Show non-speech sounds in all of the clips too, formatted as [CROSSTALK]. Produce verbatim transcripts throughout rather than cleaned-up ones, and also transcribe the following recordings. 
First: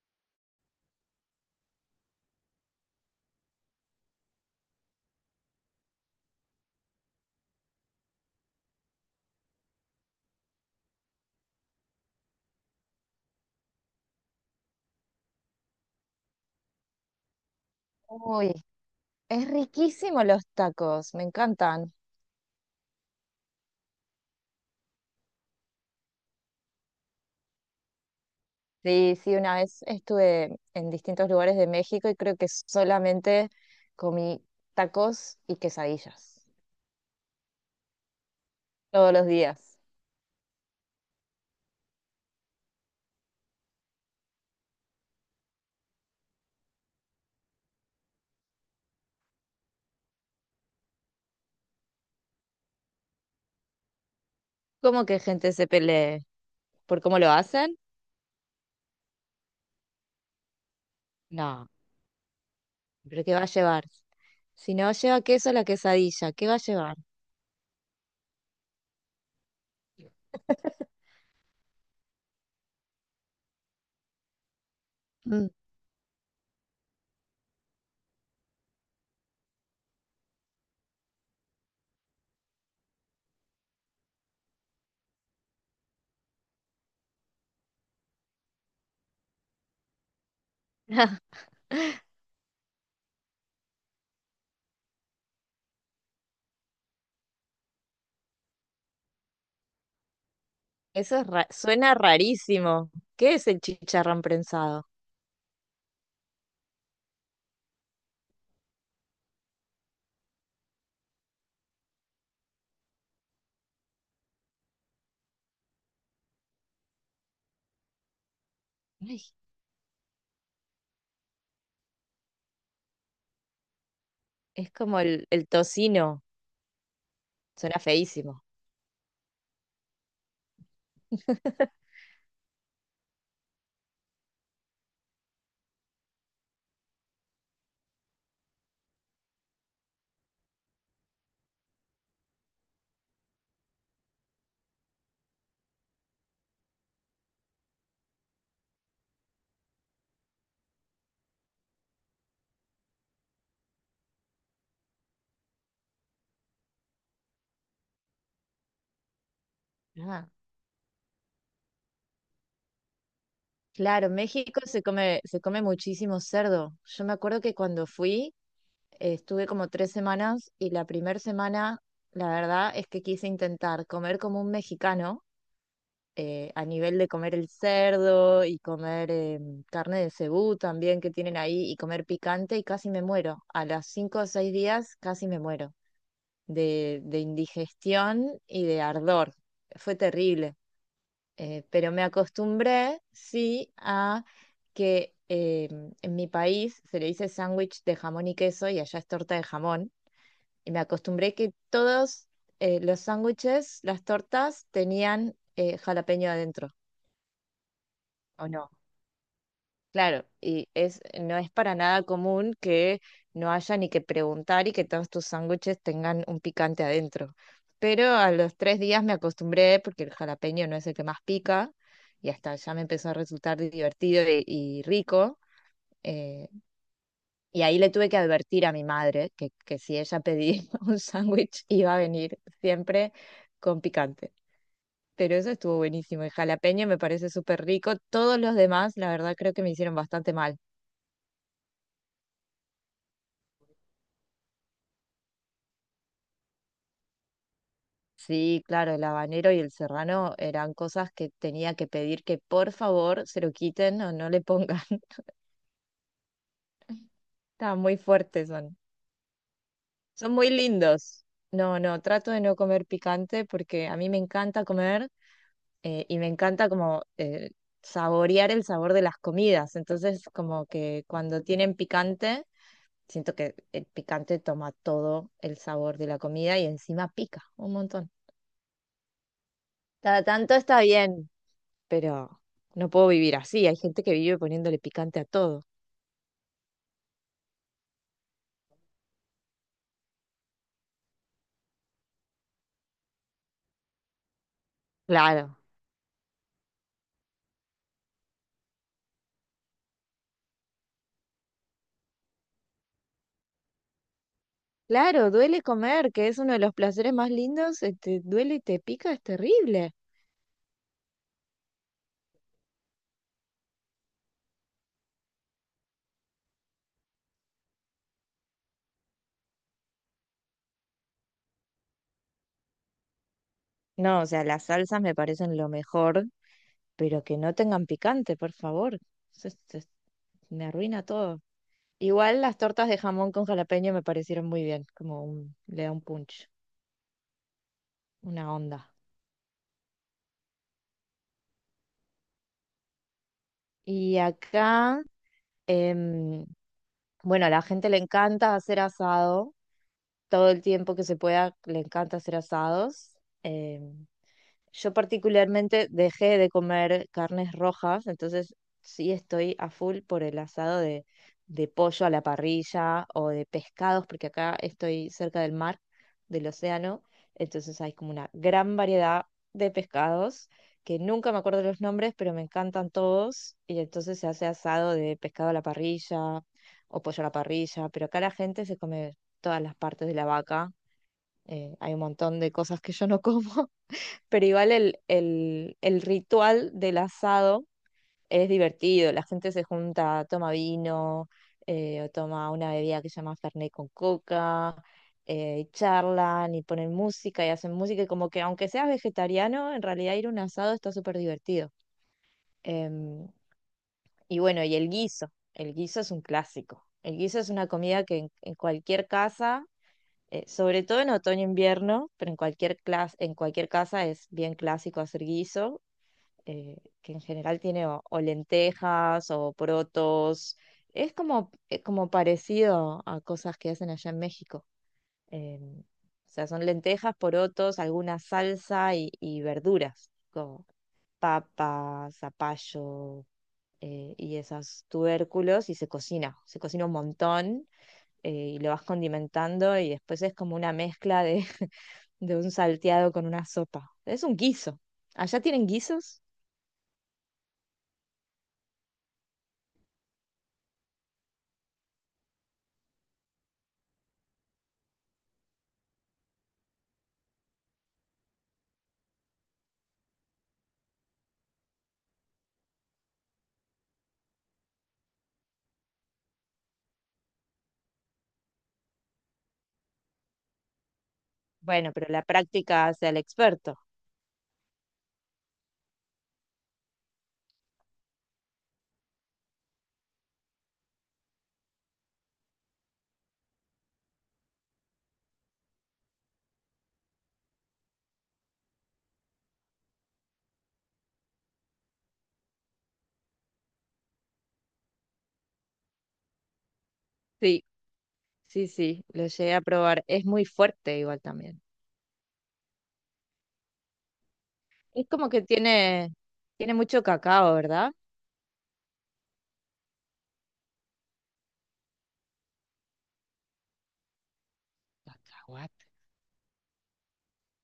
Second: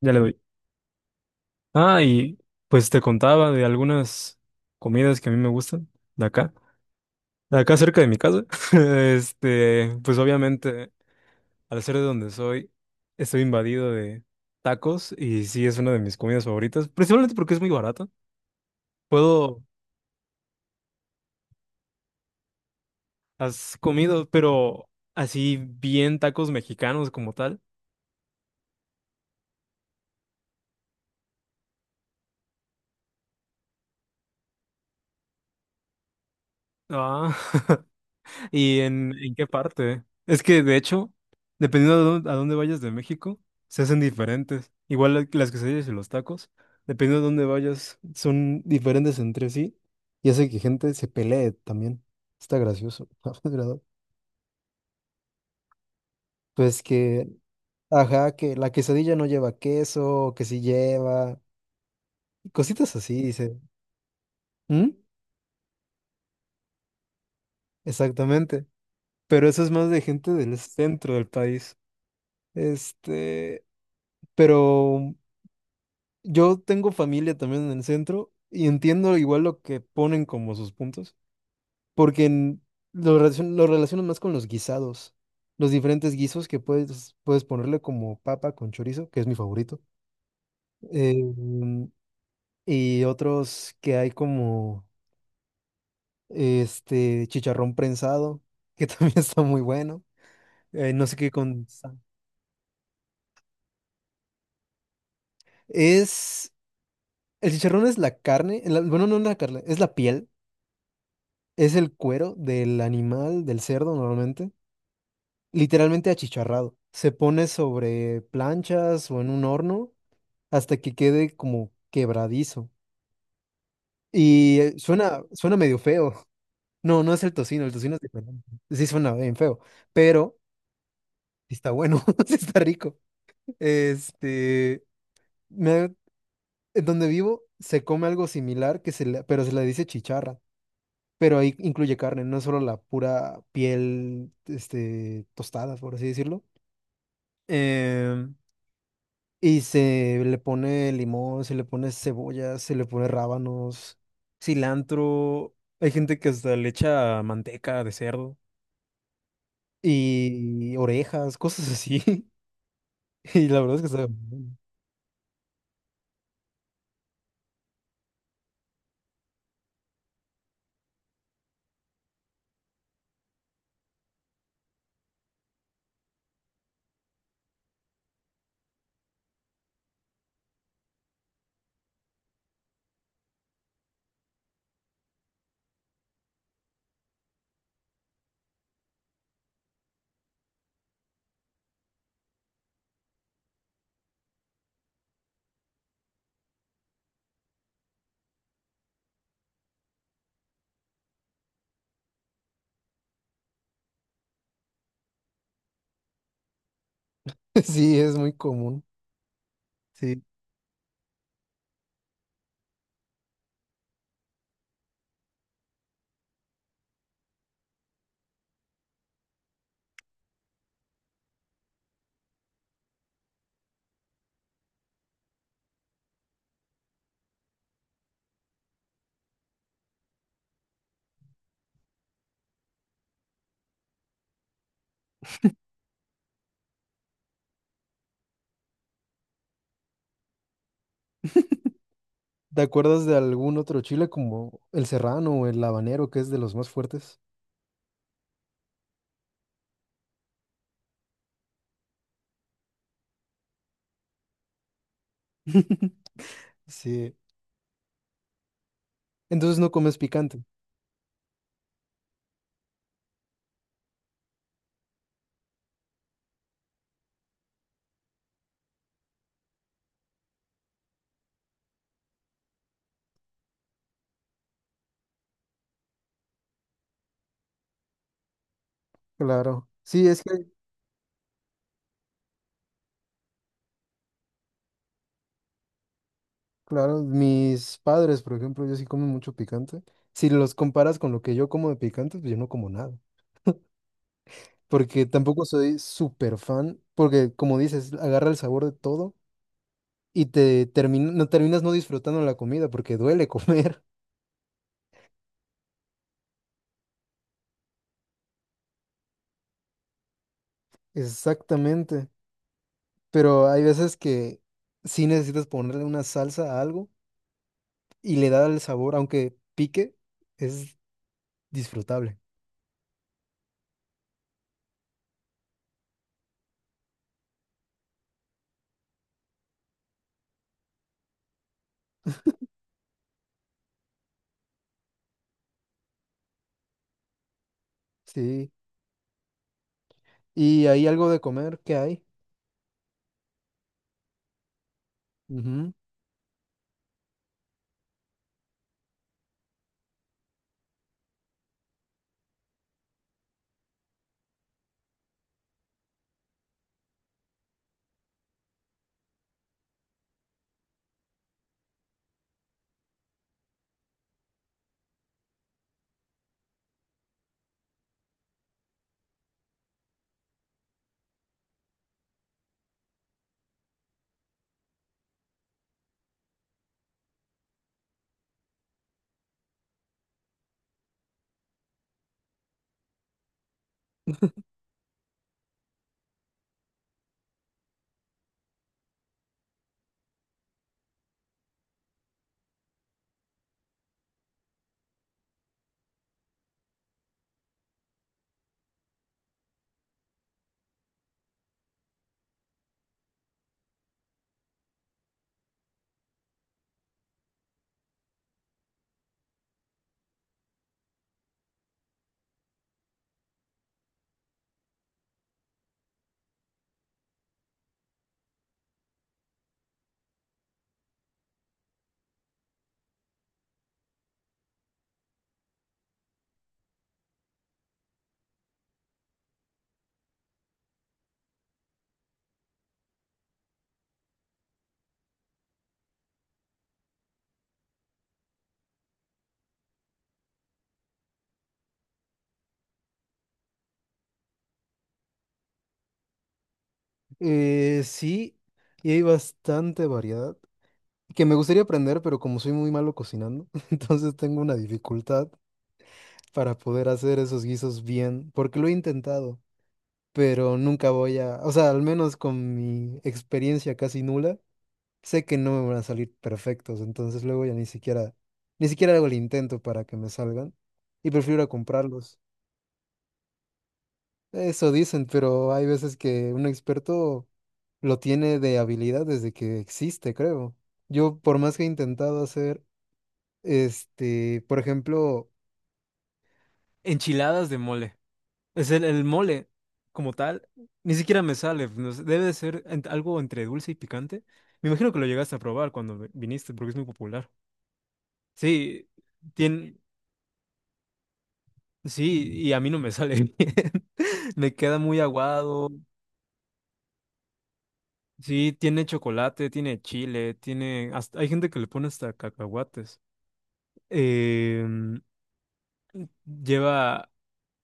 Ya le doy. Ah, y pues te contaba de algunas comidas que a mí me gustan de acá, de acá cerca de mi casa. [LAUGHS] Este, pues obviamente, al ser de donde soy, estoy invadido de tacos y sí es una de mis comidas favoritas, principalmente porque es muy barata. Uy, es Puedo, riquísimo los tacos, me encantan. has comido, pero así bien tacos mexicanos como tal. Sí, sí, una vez estuve en distintos lugares de México y creo que solamente comí tacos y quesadillas Ah, [LAUGHS] ¿Y todos en, los en qué días. parte? Es que, de hecho, dependiendo a dónde, a dónde vayas de México, se hacen diferentes. Igual la- las quesadillas y los tacos, dependiendo a dónde vayas, son diferentes entre sí y hace que gente se pelee también. Está gracioso, [LAUGHS] la verdad. ¿Cómo que gente se pelee? Pues ¿Por cómo que, lo hacen? ajá, que la quesadilla no lleva queso, que sí lleva, No, y cositas así, pero ¿qué va a dice. llevar? Si ¿Mm? no lleva queso la quesadilla, ¿qué va a llevar? Exactamente. Pero eso es más de gente del centro del país. Este, pero... Mm. Yo tengo familia también en el centro y entiendo igual lo que ponen como sus puntos, porque en- lo relacion- lo relaciono más con los guisados, los diferentes guisos que puedes, puedes ponerle como papa con chorizo, que es mi favorito, eh, [LAUGHS] mm, y otros que hay como este chicharrón prensado, que [LAUGHS] también está muy bueno, eh, no sé Eso es qué ra- con... Suena sa- rarísimo. ¿Qué es el chicharrón prensado? Es, el chicharrón es la carne, la- bueno, no la carne, es la piel, es el cuero del animal, del cerdo, normalmente literalmente achicharrado. Se pone sobre planchas o Ay, en un horno hasta que quede como quebradizo. Y es eh, como suena, el, el suena medio feo. tocino, [LAUGHS] No, no es el tocino, el suena tocino es feísimo. diferente. Sí suena bien feo, pero sí está [LAUGHS] bueno, [LAUGHS] sí está rico. Este, me- en donde vivo se come algo similar, que se le- pero se le dice chicharra. Pero ahí incluye carne, no es solo la pura piel, este, tostada, por así decirlo. Em, Y se le pone limón, se le pone cebolla, se le pone rábanos, cilantro. Hay gente que hasta le echa manteca de cerdo Ah, y orejas, cosas así. [LAUGHS] Y la verdad es que sabe claro, muy bueno. México se come, se come muchísimo cerdo. Yo me acuerdo que cuando fui, eh, estuve como tres semanas y la primera semana, la verdad es que quise intentar comer como un mexicano, eh, a nivel de comer el cerdo y comer eh, carne de cebú también que tienen ahí y comer picante y casi me muero. A las cinco o seis días casi me muero de, de indigestión y de ardor. Fue terrible. Eh, pero me acostumbré, sí, a que eh, en mi país se le dice sándwich de jamón y queso y allá es torta de jamón. Y me acostumbré que todos eh, los sándwiches, las tortas, tenían eh, jalapeño adentro, [LAUGHS] Sí, es muy ¿o no? común. Sí. Claro, y es, no es para nada común que no haya ni que preguntar y que todos tus sándwiches tengan un picante adentro. Pero a los tres días me acostumbré porque el jalapeño no es el que más pica y hasta ya me empezó a resultar divertido y, y rico. eh, y ahí le tuve que advertir a mi madre que, que si ella pedía [LAUGHS] un sándwich iba a venir siempre con picante. Pero eso estuvo buenísimo. El jalapeño me parece súper rico. Todos los demás, la verdad, creo que me hicieron bastante mal. ¿Te acuerdas de algún otro chile como el serrano o el habanero, que es de los más fuertes? Sí, claro, el habanero y el serrano eran cosas que tenía que pedir que por favor se lo quiten o no le pongan. [LAUGHS] [LAUGHS] Sí. Estaban muy fuertes, son. Entonces no comes Son picante. muy lindos. No, no, trato de no comer picante porque a mí me encanta comer eh, y me encanta como eh, saborear el sabor de las comidas. Entonces, como que cuando tienen picante, siento que el picante toma todo el sabor de la comida y encima pica un montón. Claro. Sí, es Cada que tanto está bien, pero no puedo vivir así. Hay gente que vive poniéndole picante a todo. claro, mis padres, por ejemplo, ellos sí comen mucho picante. Si los comparas con lo que yo como de picante, pues yo no como nada. Porque tampoco Claro. soy súper fan, porque como dices, agarra el sabor de todo y te termina, no terminas no disfrutando la comida porque duele comer. Claro, duele comer, que es uno de los placeres más lindos, este, duele y te pica, es terrible. [LAUGHS] Exactamente. Pero hay veces que sí necesitas ponerle una salsa a algo y le da el sabor, aunque pique, es disfrutable. No, o sea, las salsas me parecen lo mejor, pero que no tengan picante, por favor. Eso es- es- Me arruina todo. Igual las tortas de jamón con jalapeño me parecieron muy bien, como un, le da un punch, Sí. una onda. Y hay algo de comer que hay. Y acá, em, bueno, a la gente le encanta hacer asado todo el tiempo que se pueda, le encanta hacer asados. em, yo particularmente dejé de comer carnes rojas, entonces sí estoy a full por el asado de, de pollo a la parrilla o de pescados, porque acá estoy cerca del mar, del océano, entonces hay como una gran variedad de pescados que nunca me acuerdo los nombres, pero me encantan todos, y entonces se hace asado de pescado a la parrilla o pollo a la parrilla, pero acá la gente se come todas las partes de la vaca, eh, hay un montón de cosas que yo no [LAUGHS] como, pero igual el, el, el ritual del asado es divertido, la gente se junta, toma vino, eh, o toma una bebida que se llama Fernet con coca, eh, y charlan y ponen música y hacen música, y como que aunque seas vegetariano, en realidad ir a un asado está súper divertido. Em, y bueno, y el guiso, el guiso es un clásico. El guiso es una comida que en, en cualquier casa, eh, sobre todo en otoño e invierno, pero en cualquier clas- en cualquier casa es bien clásico hacer guiso, eh, que en general tiene o, o lentejas o protos. Es como, eh, como parecido a cosas que hacen allá en México. Em, o sea, son lentejas, porotos, alguna salsa y, y verduras, como papa, zapallo, eh, y esos tubérculos, y se cocina. Se cocina un montón, eh, y lo vas condimentando y después es como una mezcla de, [LAUGHS] de un salteado con una sopa. Es un guiso. ¿Allá tienen guisos? Eh, sí, y hay bastante variedad que me gustaría aprender, pero como soy muy malo cocinando, [LAUGHS] entonces tengo una dificultad para poder hacer esos guisos bien, porque lo he intentado, pero nunca voy a, o sea, al menos con mi experiencia casi nula, sé que no me van a salir perfectos, entonces luego ya ni siquiera, ni siquiera hago el intento para que me salgan y prefiero ir a Bueno, pero comprarlos. la práctica hace al experto. Eso dicen, pero hay veces que un experto lo tiene de habilidad desde que existe, creo. Yo, por más que he intentado hacer, este, por ejemplo, enchiladas de mole. Es el, el mole como tal, ni siquiera me sale. No sé, debe de ser ent- algo entre dulce y picante. Me imagino que lo llegaste a probar cuando vi- viniste, porque es muy popular. Sí, sí, Sí, sí, lo llegué a tiene, probar. Es muy fuerte igual también. sí, y a mí no me sale [LAUGHS] bien. Me queda muy Es como que aguado. tiene, tiene mucho cacao, ¿verdad? Sí, tiene chocolate, tiene chile, tiene... hasta- hay gente que le pone hasta cacahuates. Em, Cacahuate. Lleva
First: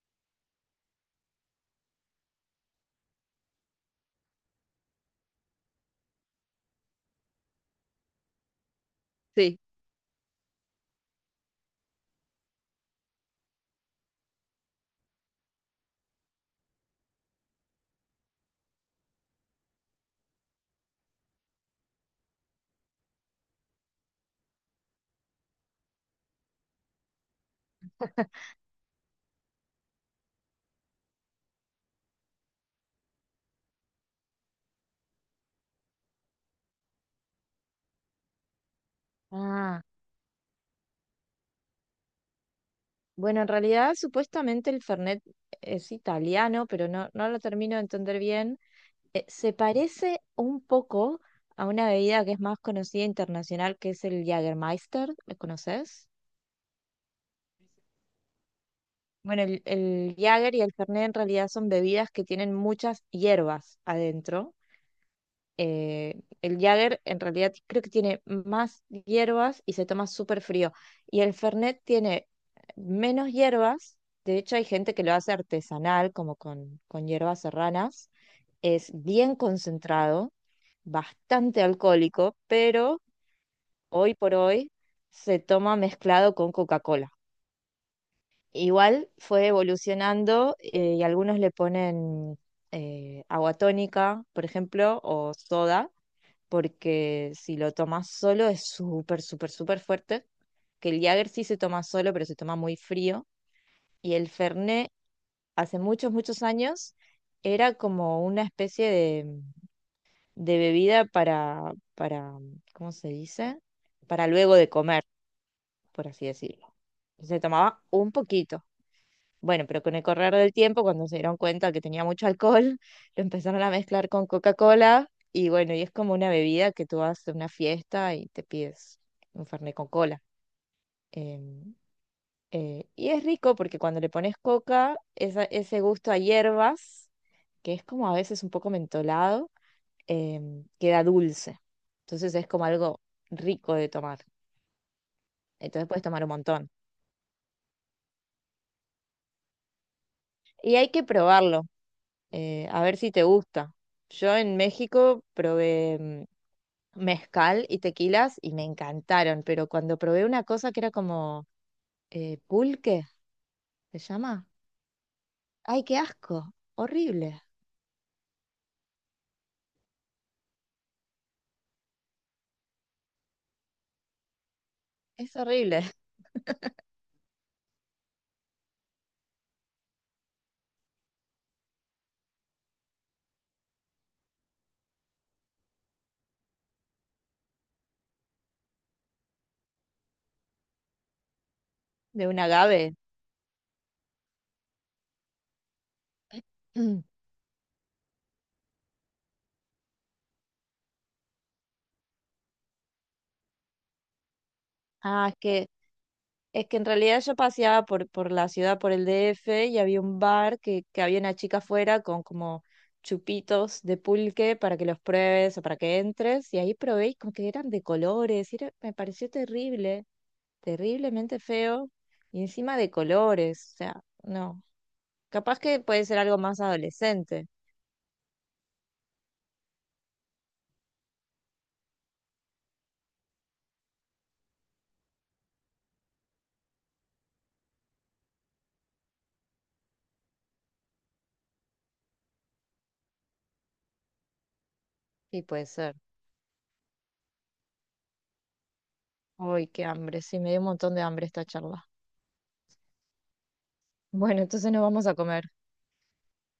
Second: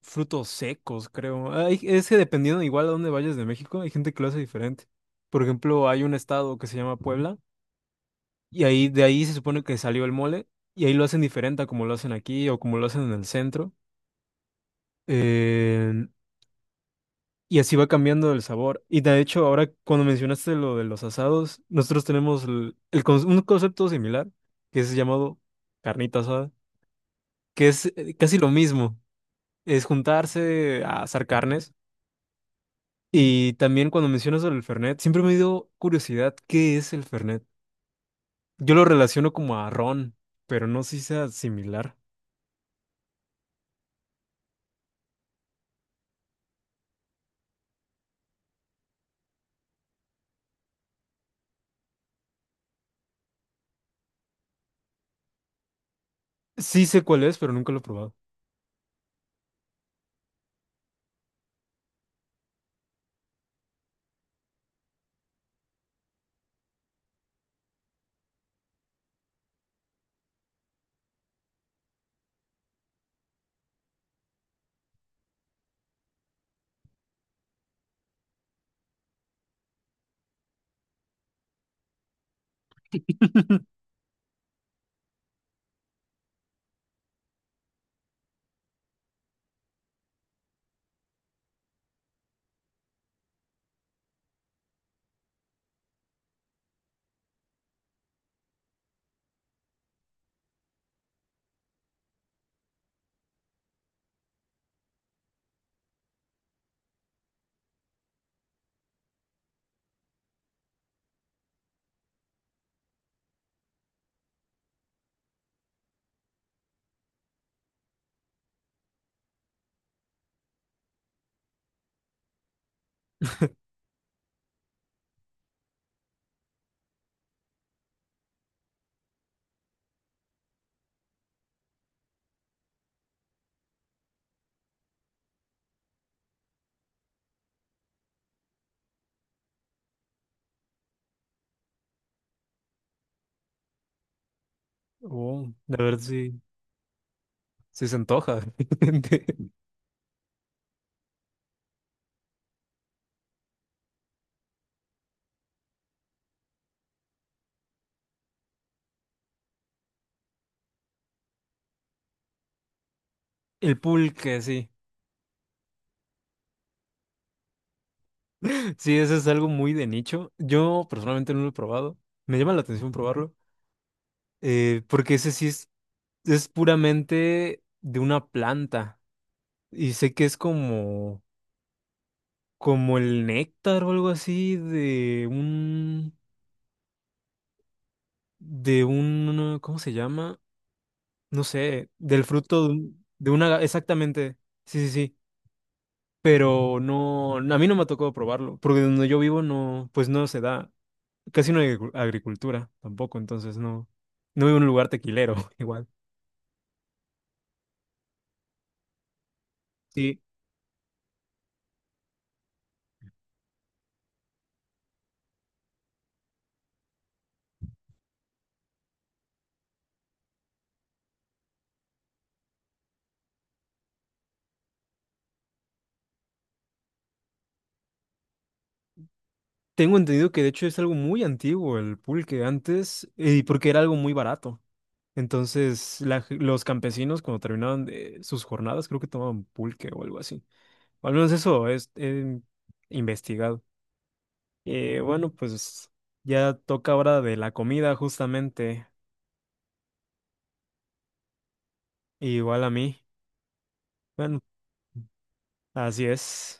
frutos secos, creo. Hay- es que dependiendo igual a dónde vayas de México, hay gente que lo hace diferente. Por ejemplo, hay un estado que se llama Puebla y ahí de ahí se Sí, supone que salió el mole, y ahí lo hacen diferente a como lo hacen aquí o como lo hacen en el centro. Em, Y así va cambiando el sabor. Y de hecho, ahora cuando mencionaste lo de los asados, nosotros tenemos el, el con- un concepto similar, que es llamado carnita asada, que es eh, casi lo mismo, es juntarse a asar carnes. Y también cuando mencionas el Fernet, siempre me dio curiosidad, ¿qué es el Fernet? Yo lo relaciono como a ah, ron, pero no sé si sea similar. bueno, en realidad supuestamente el Fernet es italiano, pero no, no lo termino de entender bien. Eh, se parece un poco a una bebida que es más conocida internacional, que es el Jägermeister. ¿Lo conoces? Sí sé cuál es, pero nunca lo he probado. Bueno, el, el Jäger y el Fernet en realidad son bebidas que tienen muchas hierbas adentro. Eh, el Jäger en realidad creo que tiene más hierbas y se toma súper frío. Y el Fernet tiene menos hierbas. De hecho, hay gente que lo hace artesanal, como con, con hierbas serranas. Es bien concentrado, bastante alcohólico, pero hoy por hoy se toma mezclado con Coca-Cola. Igual fue evolucionando, eh, y algunos le ponen eh, agua tónica, por ejemplo, o soda, porque si lo tomas solo es súper, súper, súper fuerte. Que el Jäger sí se toma solo, pero se toma muy frío. Y el Fernet, hace muchos, muchos años, era como una especie de, de bebida para, para, ¿cómo se dice? Para luego de comer, por así decirlo. Se tomaba un poquito. Bueno, pero con el correr del tiempo, cuando se dieron cuenta que tenía mucho alcohol, [LAUGHS] lo empezaron a mezclar con Coca-Cola y bueno, y es como una bebida que tú vas a una fiesta y te pides un fernet con cola. Em, eh, y es rico porque cuando le pones coca, esa- ese gusto a hierbas, que es como a veces un poco mentolado, em, queda dulce. Entonces es como algo rico de tomar. Oh, de Entonces ver puedes tomar un si montón. si se antoja. Y hay que probarlo. Eh, a ver si te gusta. Yo en México probé mm, mezcal y tequilas y me encantaron, pero cuando probé una cosa que era como eh, pulque, [LAUGHS] El ¿se pulque, llama? sí. ¡Ay, qué asco! Horrible, Sí, eso es algo muy de nicho. Yo personalmente no lo he probado. Me llama la atención probarlo, eh, porque ese es sí es, horrible, [LAUGHS] es puramente de una planta. Y sé que es como, como el néctar o algo así de un, de un, ¿cómo se llama? No sé, del de un fruto de, agave. un- de una, exactamente. Sí, sí, sí. Pero [CLEARS THROAT] no, a mí no me ha tocado probarlo, porque donde yo vivo no, pues no se da. Casi no hay agricu- agricultura tampoco, entonces no, no hay un lugar Ah, es tequilero [LAUGHS] que igual. Es que en realidad yo paseaba por, por la ciudad, por el D F, y había un Sí, bar que, que había una chica afuera con como chupitos de pulque para que los pruebes o para que entres, y ahí probé y como que eran de colores, y era- me pareció terrible, terriblemente feo, y encima de colores, o sea, no. Capaz que puede ser algo más adolescente. tengo entendido que de hecho es algo muy antiguo el pulque antes, y porque era algo muy barato. Entonces la ge- los campesinos cuando terminaban de sus jornadas creo que tomaban pulque o algo así. O al menos eso es he investigado. Eh, bueno, Sí, puede pues ser. ya toca hora de la comida justamente, Uy, qué hambre, sí, me dio un montón de hambre esta charla. igual a mí. Bueno, Bueno, entonces nos vamos a comer. así es.